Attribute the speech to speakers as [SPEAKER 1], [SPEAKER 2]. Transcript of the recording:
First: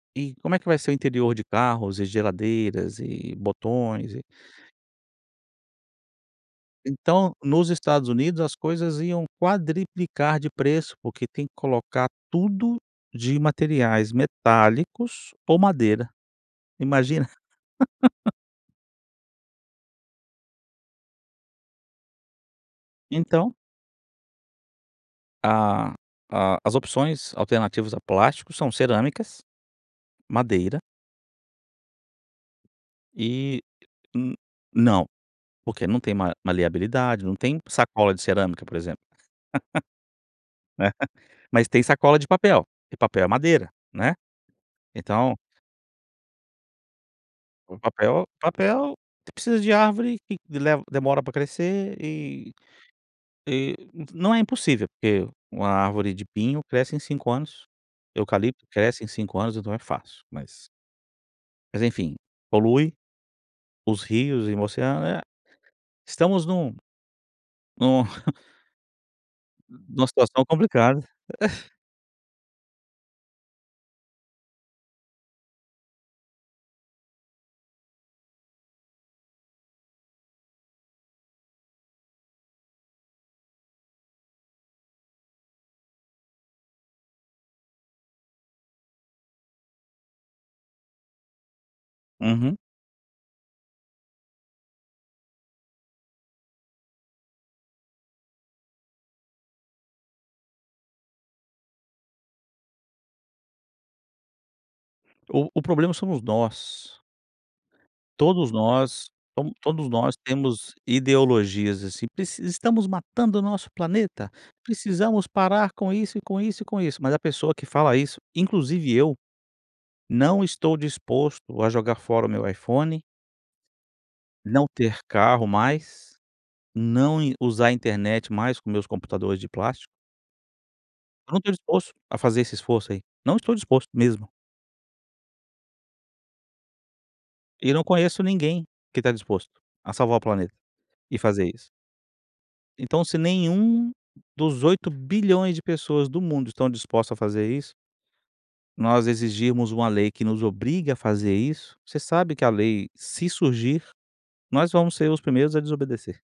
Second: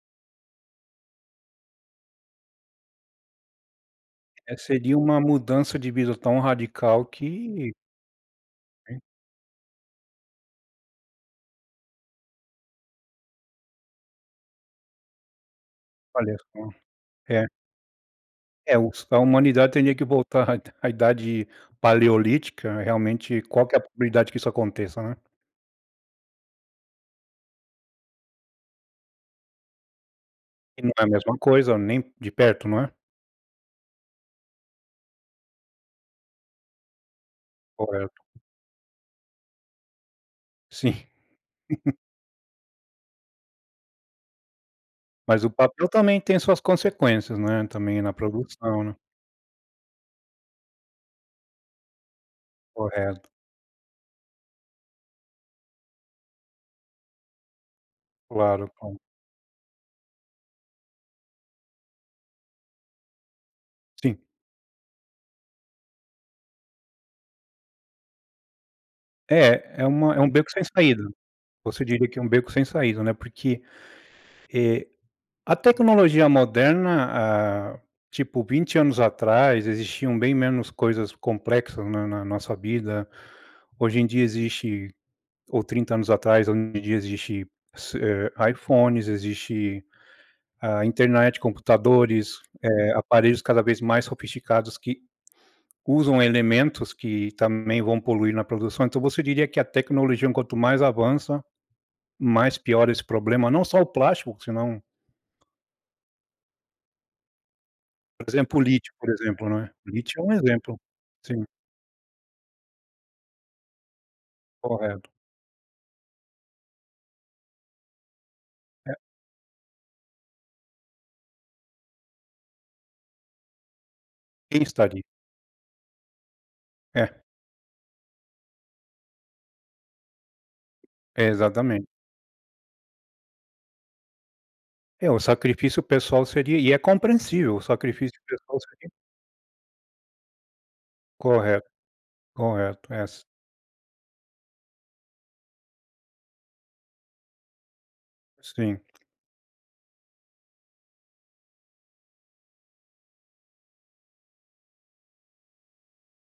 [SPEAKER 1] E como é que vai ser o interior de carros e geladeiras e botões e
[SPEAKER 2] É, seria uma mudança de vida tão radical
[SPEAKER 1] Então, nos
[SPEAKER 2] que
[SPEAKER 1] Estados Unidos as coisas iam quadruplicar de preço, porque tem que colocar tudo de materiais metálicos ou madeira,
[SPEAKER 2] Olha só.
[SPEAKER 1] imagina.
[SPEAKER 2] É. É, os que a humanidade teria que voltar à Idade Paleolítica. Realmente,
[SPEAKER 1] Então
[SPEAKER 2] qual que é a probabilidade que isso aconteça, né?
[SPEAKER 1] A a as opções alternativas a plásticos são cerâmicas, madeira
[SPEAKER 2] E não é a mesma coisa, nem de perto, não é?
[SPEAKER 1] e n não, porque não tem ma maleabilidade. Não tem sacola
[SPEAKER 2] Correto.
[SPEAKER 1] de cerâmica por exemplo, né.
[SPEAKER 2] Sim.
[SPEAKER 1] Mas tem sacola de papel, e papel é madeira, né, então
[SPEAKER 2] Mas o papel também tem suas consequências, né,
[SPEAKER 1] O
[SPEAKER 2] também na
[SPEAKER 1] papel
[SPEAKER 2] produção,
[SPEAKER 1] papel,
[SPEAKER 2] né.
[SPEAKER 1] precisa de árvore que leva demora para crescer e
[SPEAKER 2] Correto.
[SPEAKER 1] e não é impossível, porque uma árvore de pinho cresce em 5 anos, eucalipto
[SPEAKER 2] Claro, tá.
[SPEAKER 1] cresce em 5 anos, então é fácil, mas mas enfim, polui os
[SPEAKER 2] Sim.
[SPEAKER 1] rios e o oceano. É, estamos num num
[SPEAKER 2] É, é
[SPEAKER 1] numa
[SPEAKER 2] uma é um
[SPEAKER 1] situação
[SPEAKER 2] beco sem
[SPEAKER 1] complicada.
[SPEAKER 2] saída. Você diria que é um beco sem saída, né, porque, eh, a tecnologia moderna, hã, tipo 20 anos atrás existiam bem menos coisas complexas na na nossa vida. Hoje em dia existe ou 30 anos atrás, onde existe, ce eh, iPhones, existe a internet, computadores,
[SPEAKER 1] Uhum.
[SPEAKER 2] eh, aparelhos cada vez mais sofisticados que usam elementos que também vão poluir na produção. Então você diria que a tecnologia, quanto mais avança, mais piora esse problema, não só o plástico que senão
[SPEAKER 1] O o problema somos nós.
[SPEAKER 2] Por
[SPEAKER 1] Todos
[SPEAKER 2] exemplo, o lítio, por
[SPEAKER 1] nós
[SPEAKER 2] exemplo,
[SPEAKER 1] to
[SPEAKER 2] né,
[SPEAKER 1] todos
[SPEAKER 2] o
[SPEAKER 1] nós
[SPEAKER 2] lítio é um
[SPEAKER 1] temos
[SPEAKER 2] exemplo, sim.
[SPEAKER 1] ideologias assim, preci "Estamos matando o nosso planeta,
[SPEAKER 2] Correto.
[SPEAKER 1] precisamos parar com isso, e com isso, e com isso". Mas a pessoa que fala isso, inclusive
[SPEAKER 2] É.
[SPEAKER 1] eu, não estou disposto a jogar fora o meu iPhone
[SPEAKER 2] Quem
[SPEAKER 1] não
[SPEAKER 2] está
[SPEAKER 1] ter
[SPEAKER 2] ali?
[SPEAKER 1] carro mais,
[SPEAKER 2] É.
[SPEAKER 1] não in usar internet mais com meus computadores de plástico
[SPEAKER 2] É,
[SPEAKER 1] eu não estou
[SPEAKER 2] exatamente.
[SPEAKER 1] disposto a fazer esse esforço aí, não estou disposto mesmo.
[SPEAKER 2] É, o sacrifício pessoal seria e é compreensível, o
[SPEAKER 1] E não
[SPEAKER 2] sacrifício
[SPEAKER 1] conheço
[SPEAKER 2] pessoal
[SPEAKER 1] ninguém
[SPEAKER 2] seria
[SPEAKER 1] que tá disposto a salvar o planeta e fazer
[SPEAKER 2] Correto,
[SPEAKER 1] isso.
[SPEAKER 2] correto,
[SPEAKER 1] Então se
[SPEAKER 2] essa
[SPEAKER 1] nenhum dos 8.000.000.000 de pessoas do mundo estão dispostas a fazer isso
[SPEAKER 2] Sim.
[SPEAKER 1] nós exigirmos uma lei que nos obrigue a fazer isso, você sabe que a lei se surgir, nós vamos ser os primeiros a desobedecer.